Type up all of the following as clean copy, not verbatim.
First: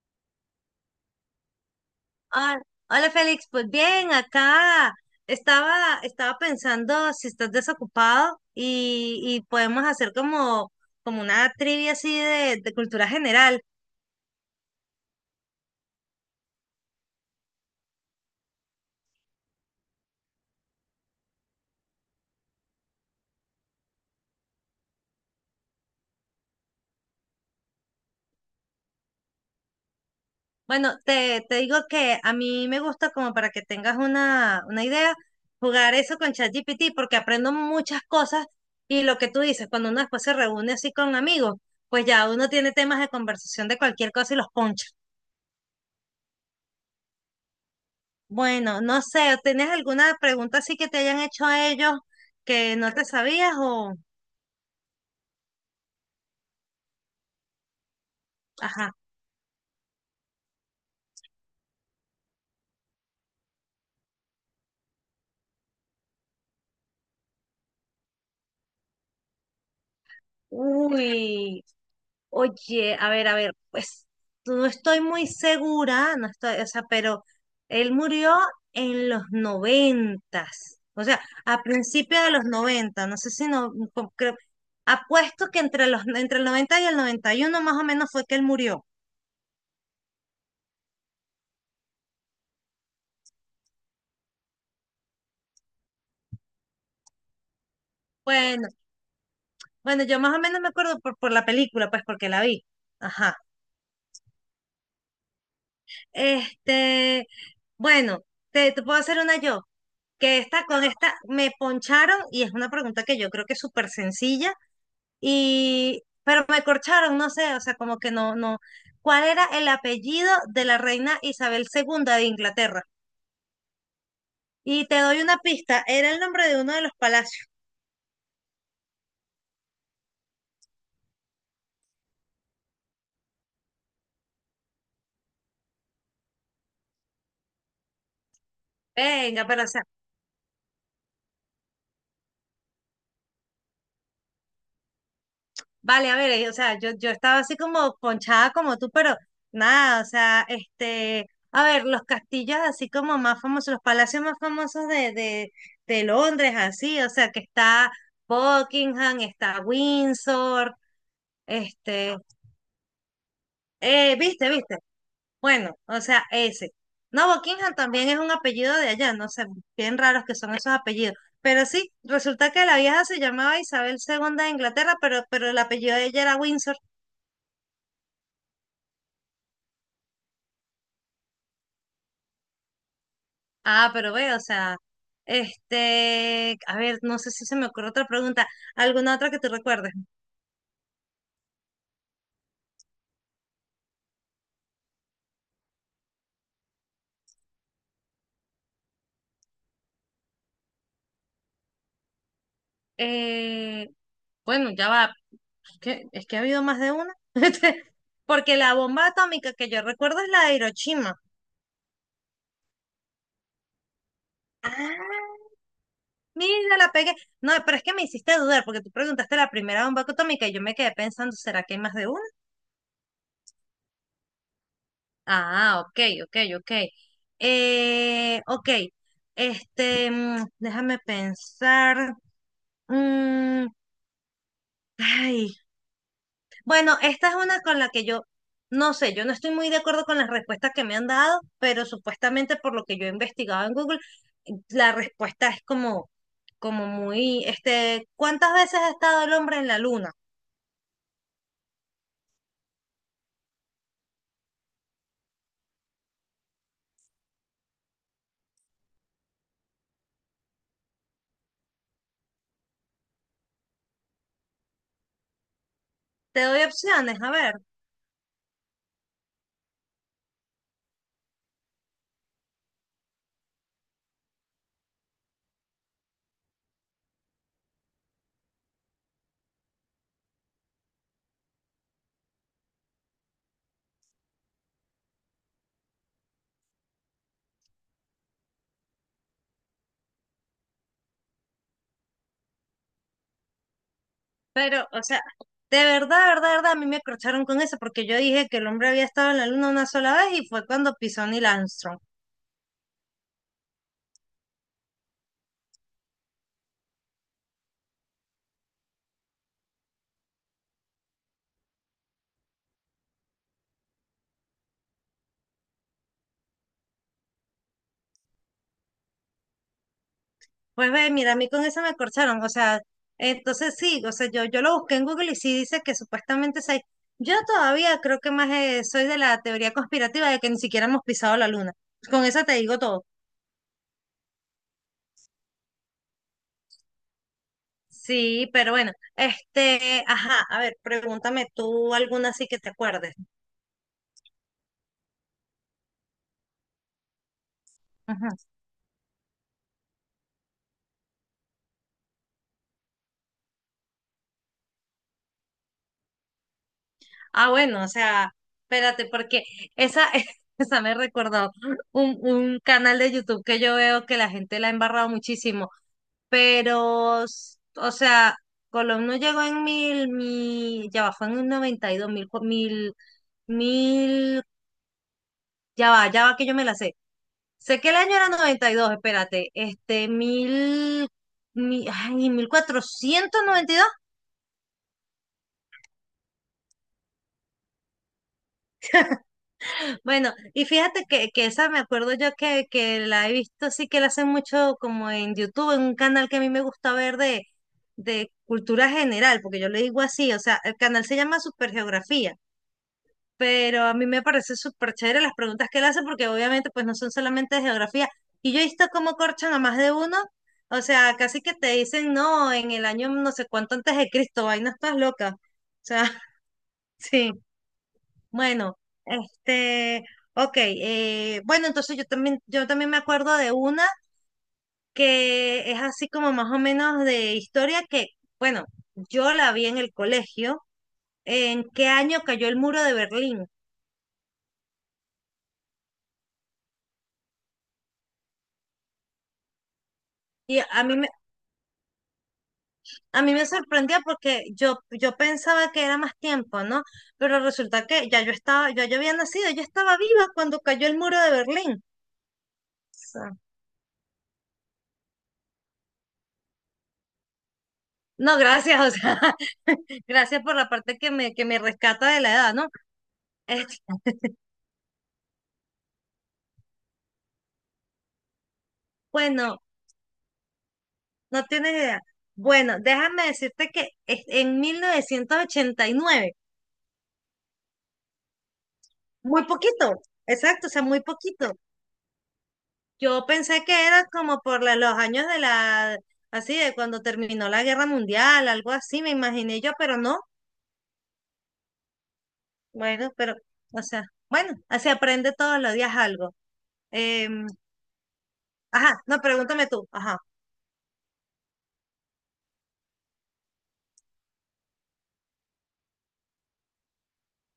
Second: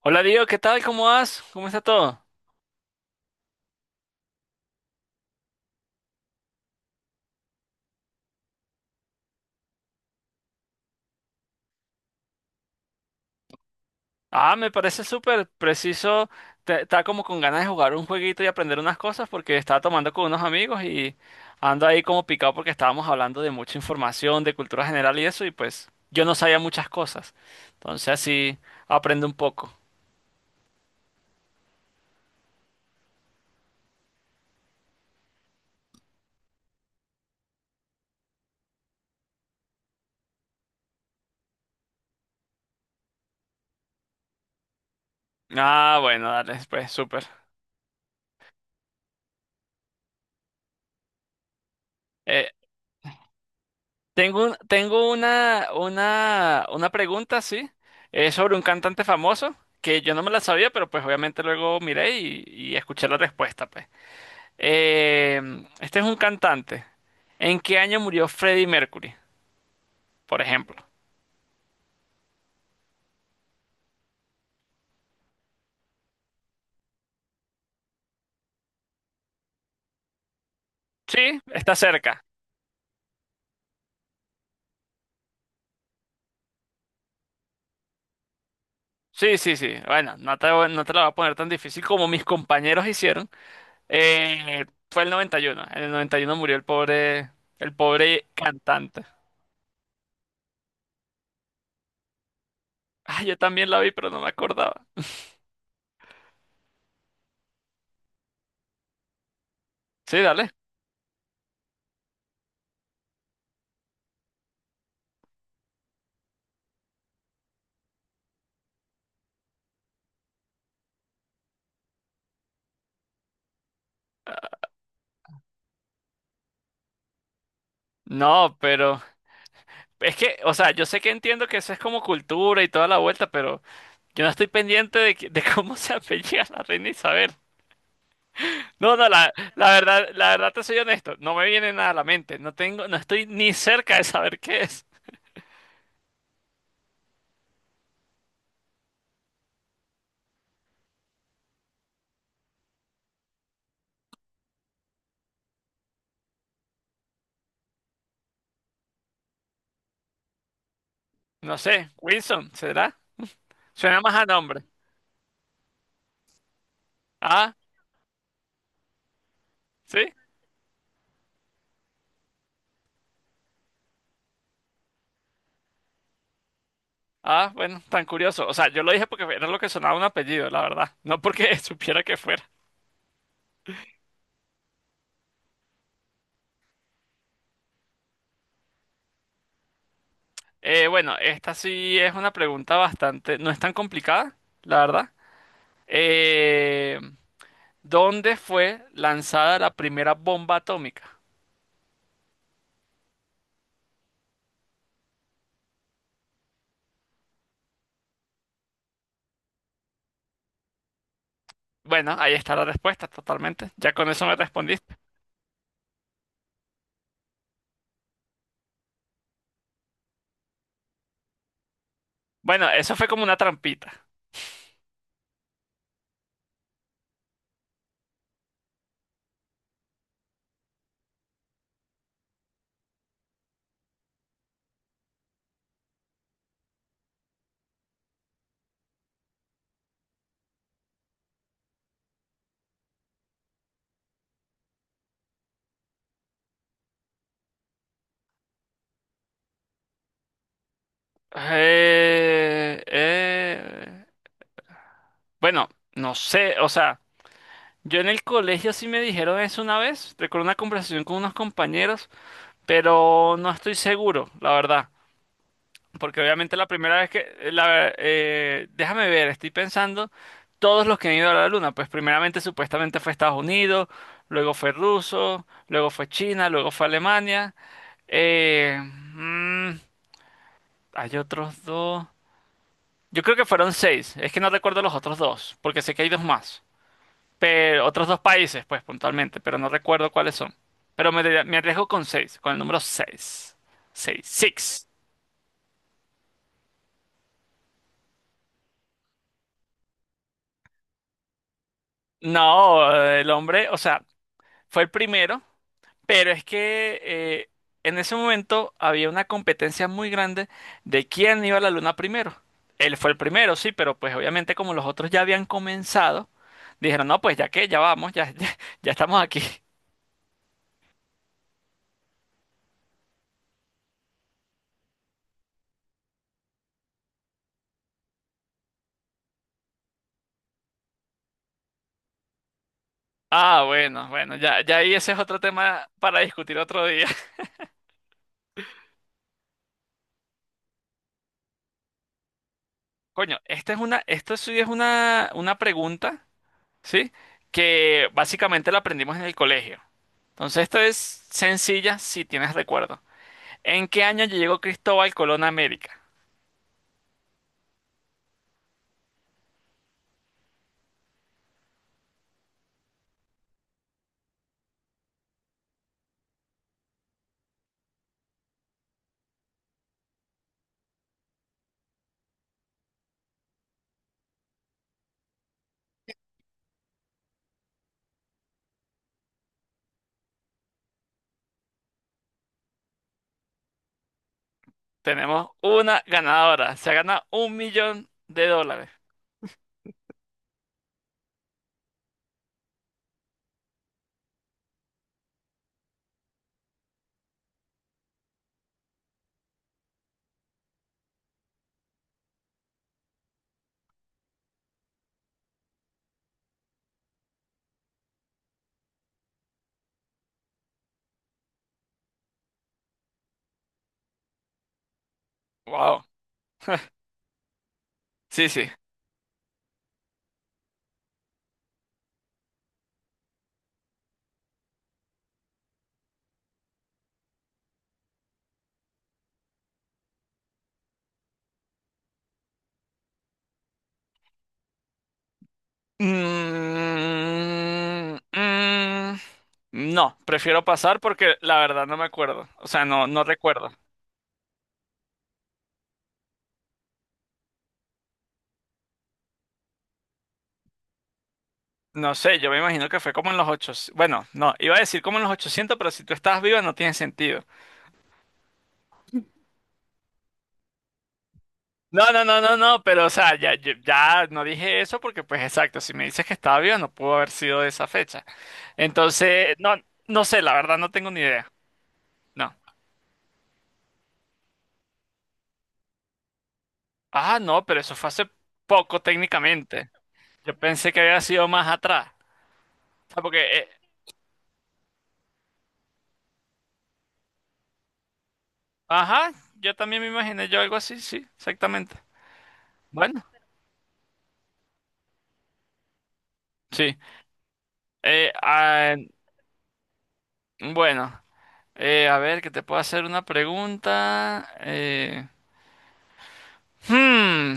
Hola Diego, ¿qué tal? ¿Cómo vas? ¿Cómo está todo? Ah, Hola Félix, pues bien, acá estaba pensando si estás desocupado y podemos hacer como una trivia así de cultura general. Ah, me parece súper preciso. Estaba como con ganas de jugar un jueguito y aprender unas cosas porque estaba tomando con unos amigos y ando ahí como picado porque estábamos hablando de mucha información, de cultura general y eso, y pues yo no sabía muchas cosas. Entonces así aprendo un poco. Bueno, te digo que a mí me gusta como para que tengas una idea, jugar eso con ChatGPT porque aprendo muchas cosas y lo que tú dices, cuando uno después se reúne así con amigos, pues ya uno tiene temas de conversación de cualquier cosa y los poncha. Ah, bueno, dale, pues súper. Bueno, no sé, ¿tienes alguna pregunta así que te hayan hecho ellos Eh, que no te sabías o? tengo una pregunta, sí, sobre un Ajá. cantante famoso que yo no me la sabía, pero pues obviamente luego miré y escuché la respuesta, pues. Este es un cantante. ¿En qué año murió Freddie Mercury, por ejemplo? Uy, oye, a ver, pues no estoy muy segura, no estoy, o sea, pero él murió en los noventas, o sea, Sí, a está principios cerca. de los noventa, no sé si no, creo, apuesto que entre el noventa y el noventa y uno más o menos fue que él murió. Sí, sí, sí. Bueno, no te la voy a poner tan difícil como mis compañeros hicieron. Eh, Fue el 91. En el 91 murió el pobre Bueno, cantante. bueno, yo más o menos me acuerdo por la película, pues porque la vi. Ah, yo Ajá. también la vi, pero no me acordaba. Este, bueno, te puedo hacer una yo, Sí, que dale. esta con esta me poncharon y es una pregunta que yo creo que es súper sencilla y pero me corcharon, no sé, o sea, como que no, no. ¿Cuál era el apellido de la reina Isabel II de Inglaterra? Y te doy una pista, era el nombre de uno de los palacios. No, pero es que, o sea, yo sé que entiendo que eso es como cultura y toda la vuelta, pero yo no estoy pendiente de cómo se apellida la reina Isabel. No, no, la, Venga, pero o la sea, verdad, la verdad te soy honesto, no me viene nada a la mente, no tengo, no estoy ni cerca de saber qué es. vale, a ver, o sea, yo estaba así como ponchada como tú, pero nada, o sea, a ver, los castillos así como más famosos, los palacios más famosos de Londres, así, o sea, que está Buckingham, está Windsor, No sé, este, Wilson, ¿será? Suena más a viste, nombre. viste, bueno, o sea, ese. No, Ah, Buckingham también es un apellido de allá, no sé, bien sí. raros que son esos apellidos. Pero sí, resulta que la vieja se llamaba Isabel II de Inglaterra, pero el apellido de ella era Windsor. Ah, bueno, tan curioso. O sea, yo lo dije porque era lo que sonaba un apellido, la verdad, no porque supiera que fuera. Ah, pero ve, o sea, a ver, no sé si se me ocurre otra pregunta, alguna otra que te recuerdes. Bueno, esta sí es una pregunta bastante, no es tan complicada, la verdad. Eh, ¿Dónde fue lanzada la primera bomba atómica? Eh, bueno, ya va, es que ha habido más de una, porque la bomba atómica que yo recuerdo es la de Hiroshima. Bueno, ahí está la respuesta, totalmente. Ya con eso me respondiste. Ah, mira, la pegué. No, pero es que me hiciste dudar, porque tú preguntaste la primera bomba atómica y yo me quedé pensando, ¿será que hay más de una? Bueno, eso fue como una trampita. Ah, ok, ok, ok. Ok, déjame pensar. Mm, ay, Bueno, esta es una con la que yo, no sé, yo no estoy muy de acuerdo con las respuestas que me han dado, pero supuestamente por lo que yo he investigado en Google, la respuesta es como muy, ¿cuántas veces ha estado el hombre en la luna? Eh, eh, bueno, no sé, o sea, yo en el colegio sí me dijeron eso una vez, recuerdo una conversación con unos compañeros, pero no estoy seguro, la verdad. Porque Te obviamente doy la primera vez opciones, que... a ver, déjame ver, estoy pensando todos los que han ido a la Luna. Pues primeramente supuestamente fue Estados Unidos, luego fue ruso, luego fue China, luego fue Alemania. Eh, mm, hay otros dos. Yo creo que fueron seis. Es que no recuerdo los otros dos, porque sé que hay dos más. Pero otros dos países, pues puntualmente, pero no recuerdo cuáles son. Pero me arriesgo con seis, con el número seis. Seis. pero, Six. o sea, de verdad, de verdad, de verdad, a mí me acrocharon con eso porque yo dije que el hombre había estado en la luna una sola vez y fue cuando pisó Neil Armstrong. No, el hombre, o sea, fue el primero, pero es que en ese momento había una competencia muy grande de quién iba a la luna primero. Él fue el primero, sí, pero pues obviamente como los otros ya habían comenzado, dijeron, no, pues ya que, ya vamos, ya, ya, ya estamos aquí. Pues ve, mira, a mí con eso me acorcharon, o sea, entonces sí, o sea, yo lo busqué en Google y sí dice que supuestamente seis. Yo todavía creo que más soy de la teoría conspirativa de que ni siquiera hemos pisado la luna. Pues con eso te digo todo. Ah, bueno, bueno, ya, ya ahí ese es otro tema para discutir otro día. Sí, pero bueno, ajá, a ver, pregúntame tú alguna así que te acuerdes. Coño, esto sí es una pregunta, ¿sí? Que Ajá. básicamente la aprendimos en el colegio. Entonces, esto es sencilla si tienes recuerdo. ¿En qué año llegó Cristóbal Colón a América? Ah, bueno, o sea, espérate, porque esa, esa me recordó un canal de YouTube que yo veo que la gente la ha embarrado muchísimo pero, o sea, Colón no llegó en ya va, fue en un 92, mil, cu- mil, mil, ya va que yo me la sé. Sé que el año era noventa y dos. Espérate, 1492. Tenemos una ganadora. Se gana un millón de dólares. Bueno, y fíjate que, esa me acuerdo yo que la he visto, sí que la hacen mucho como en YouTube, en un canal que a mí me gusta ver de cultura general, porque yo le digo así, o sea, el canal se llama Supergeografía. Pero a mí me parece súper chévere las preguntas que él hace porque obviamente pues no son solamente de geografía. Y yo he visto cómo corchan a más de uno, o sea, casi que te dicen, no, en el año no sé cuánto antes de Cristo, ay, no estás loca. O sea, Wow. sí, Sí, sí. bueno, este, ok, bueno, entonces yo también me acuerdo de una que es así como más o menos de historia que, bueno, yo la vi en el colegio, ¿en qué año cayó el muro de Berlín? Mm, mm, no, Y prefiero a mí, pasar me porque la verdad no me acuerdo. O sea, no, A no mí me recuerdo. sorprendía porque yo pensaba que era más tiempo, ¿no? Pero resulta que ya yo estaba, yo había nacido, yo estaba viva cuando cayó el muro de Berlín. No sé, yo me imagino que fue como en Sea, los 800. Bueno, no, iba a decir como en los 800, pero si tú estás viva no tiene sentido. no, gracias, o sea, gracias por la parte que me rescata No, de no, la no, edad, no, ¿no? no, pero o sea, ya, Este, ya no dije eso porque pues exacto, si me dices que estaba viva no pudo haber sido de esa fecha. Entonces, bueno, no, no sé, la verdad no tengo ni no idea. tienes idea. No. Bueno, déjame decirte que en 1989. Ah, no, pero eso fue hace poco Muy técnicamente. poquito, Yo exacto, o sea, pensé que muy había sido poquito. más atrás. O sea, Yo porque, pensé que era como los años de la, así, de cuando terminó la Guerra Mundial, algo así, me ajá, imaginé yo, yo pero también me no. imaginé yo algo así, sí, exactamente. Bueno, Bueno, pero, o sea, bueno, así aprende todos los días algo. sí. Em, Ah, ajá, no, pregúntame tú. Ajá. bueno, a ver, que te puedo hacer una pregunta. Hmm.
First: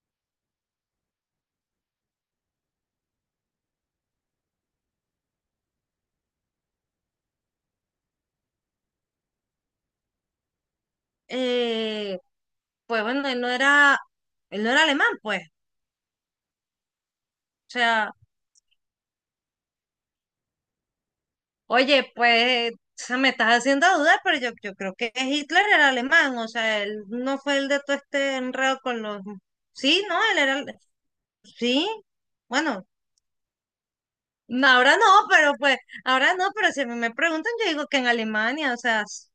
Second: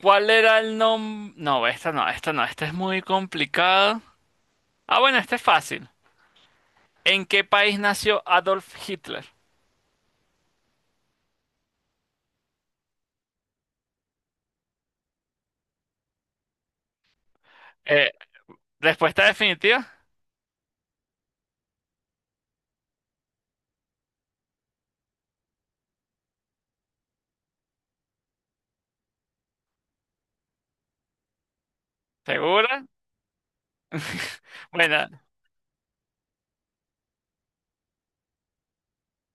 ¿Cuál era el nombre? No, esta no, esta no, esta es muy complicada. Ah, bueno, esta es fácil. ¿En qué país nació Adolf Hitler? Eh, pues bueno, él no era alemán, pues. O Eh, sea, respuesta definitiva, oye, pues, o sea, me estás haciendo dudar, pero yo creo que Hitler era alemán, o sea, él no fue el de todo este enredo con los. Sí, no, él era. Sí, ¿segura? bueno. No, ahora no, Bueno, pero pues, ahora no, pero si a mí me preguntan, yo digo que en Alemania, o sea, s-.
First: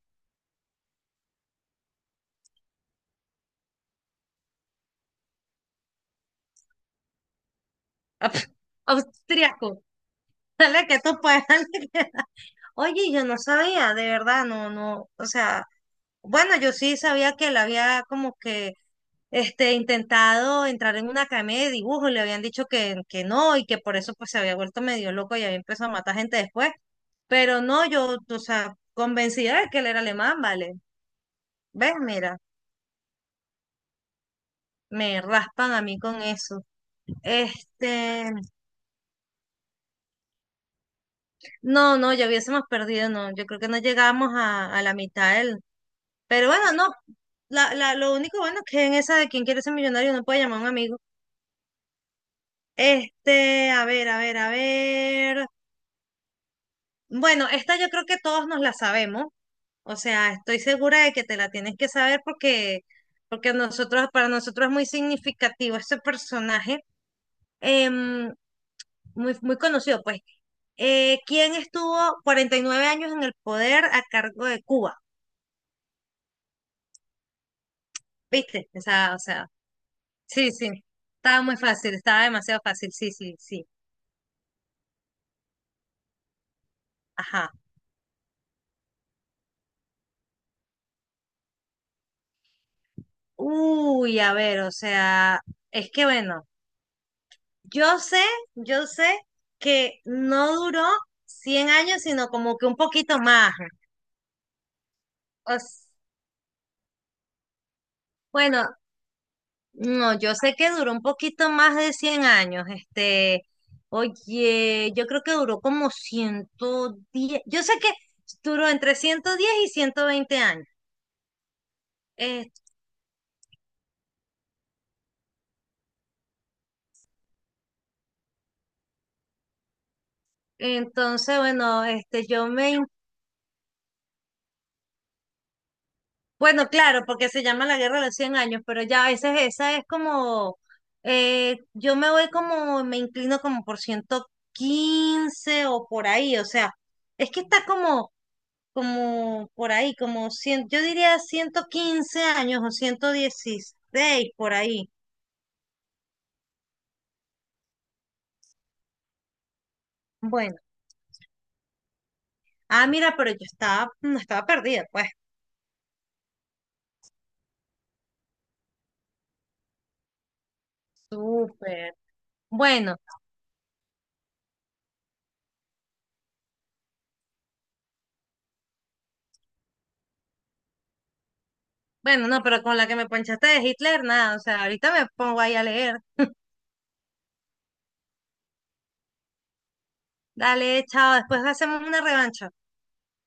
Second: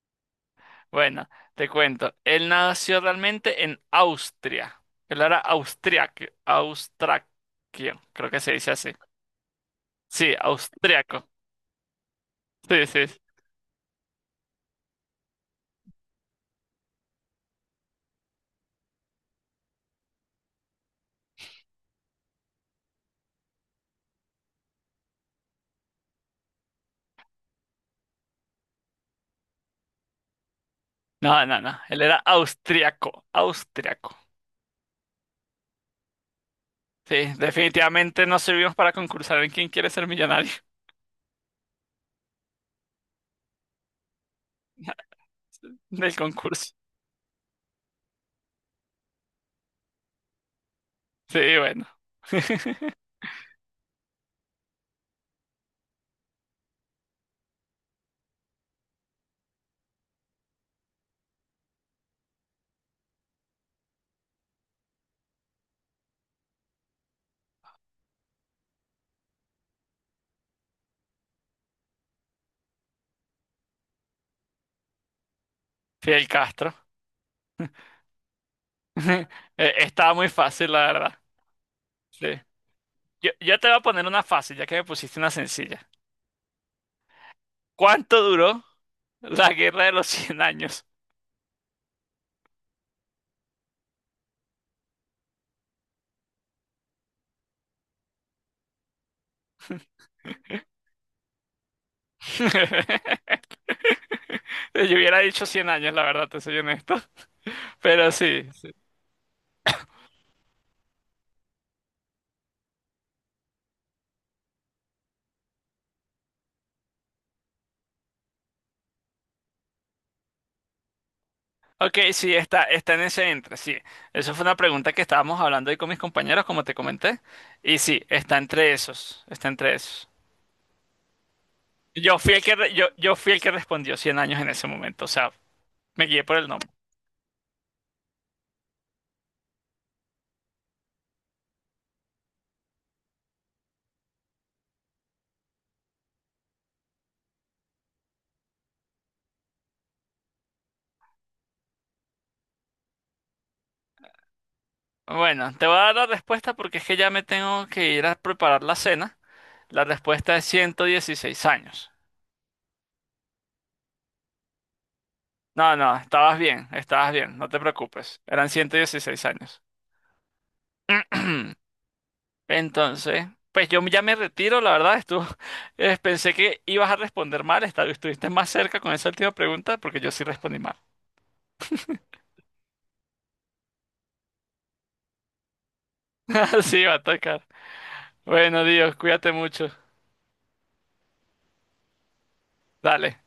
bueno, te cuento. Él nació realmente en Austria. Él era austriaco, austraquio, creo Ah, que pf, se dice así. austriaco, Sí, dale que tú austriaco. puedes, dale que- Sí, sí. Oye, Sí. yo no sabía, de verdad, no, no, o sea, bueno, yo sí sabía que él había como que, intentado entrar en una academia de dibujo, y le habían dicho que no, y que por eso pues se había vuelto medio loco y había empezado a matar gente después, pero no, yo, o sea, convencida de que él era alemán, vale, No, no, no. ves, Él era mira, austriaco, austriaco. me raspan a mí con eso. Sí, definitivamente Este, no servimos para concursar en quién quiere ser millonario. no, no, ya hubiésemos perdido, no, yo creo que no llegamos a la mitad del, Del pero bueno, concurso. no, lo único bueno es que en esa de quién quiere ser millonario no puede llamar a un amigo. Sí, bueno. A ver, a ver, a ver. Bueno, esta yo creo que todos nos la sabemos, o sea, estoy segura de que te la tienes que saber porque, nosotros, para nosotros es muy significativo este personaje. Em, Muy, muy conocido, pues. ¿Quién estuvo 49 años en el poder a cargo de Cuba? Fidel Castro. ¿Viste? O sea, estaba muy sí, fácil, la sí. verdad. Estaba muy fácil, estaba Sí. demasiado fácil, sí, Yo, sí, yo sí. te voy a poner una fácil, ya que me pusiste una sencilla. Ajá. ¿Cuánto duró la guerra de los 100 años? Uy, a ver, o sea, es que bueno, yo sé, yo sé que no duró 100 años, sino como que un poquito más. Yo hubiera dicho O cien s- años, la verdad, te soy honesto. Pero sí. bueno, Sí. no, yo sé que duró un poquito más de 100 años. Oye, yo creo que duró como 110. Yo sé que duró entre 110 y 120 años. Ok, sí, Eh, está en ese entre, sí. Eso fue una pregunta que estábamos hablando ahí con mis compañeros, como te comenté. Y sí, está entre esos. Está entre esos. entonces, bueno, Yo este, fui el yo que, me... re- in- yo, yo fui el que respondió 100 años en ese momento. O sea, me guié por el Bueno, nombre. claro, porque se llama la Guerra de los Cien años, pero ya a veces esa es como. Yo me voy como, me inclino como por 115 o por ahí. O sea, es que está Como por ahí, como cien, yo diría 115 años o 116 por ahí. Bueno, te voy a dar la respuesta porque es que ya me tengo que ir a preparar la cena. La respuesta es Bueno, 116 años. ah, mira, pero yo estaba, no estaba perdida, pues, No, no, estabas bien, no te preocupes. Eran 116 años. súper. Bueno, Entonces, pues yo ya me retiro, la verdad, estuvo, pensé que ibas a responder mal, estuviste más cerca con esa última pregunta porque yo sí respondí mal. bueno, no, pero con la que me ponchaste de Hitler, nada, o sea, ahorita me pongo ahí a leer. Sí, va a tocar. Bueno, Dios, cuídate mucho. Dale, chao, después hacemos una revancha. Dale.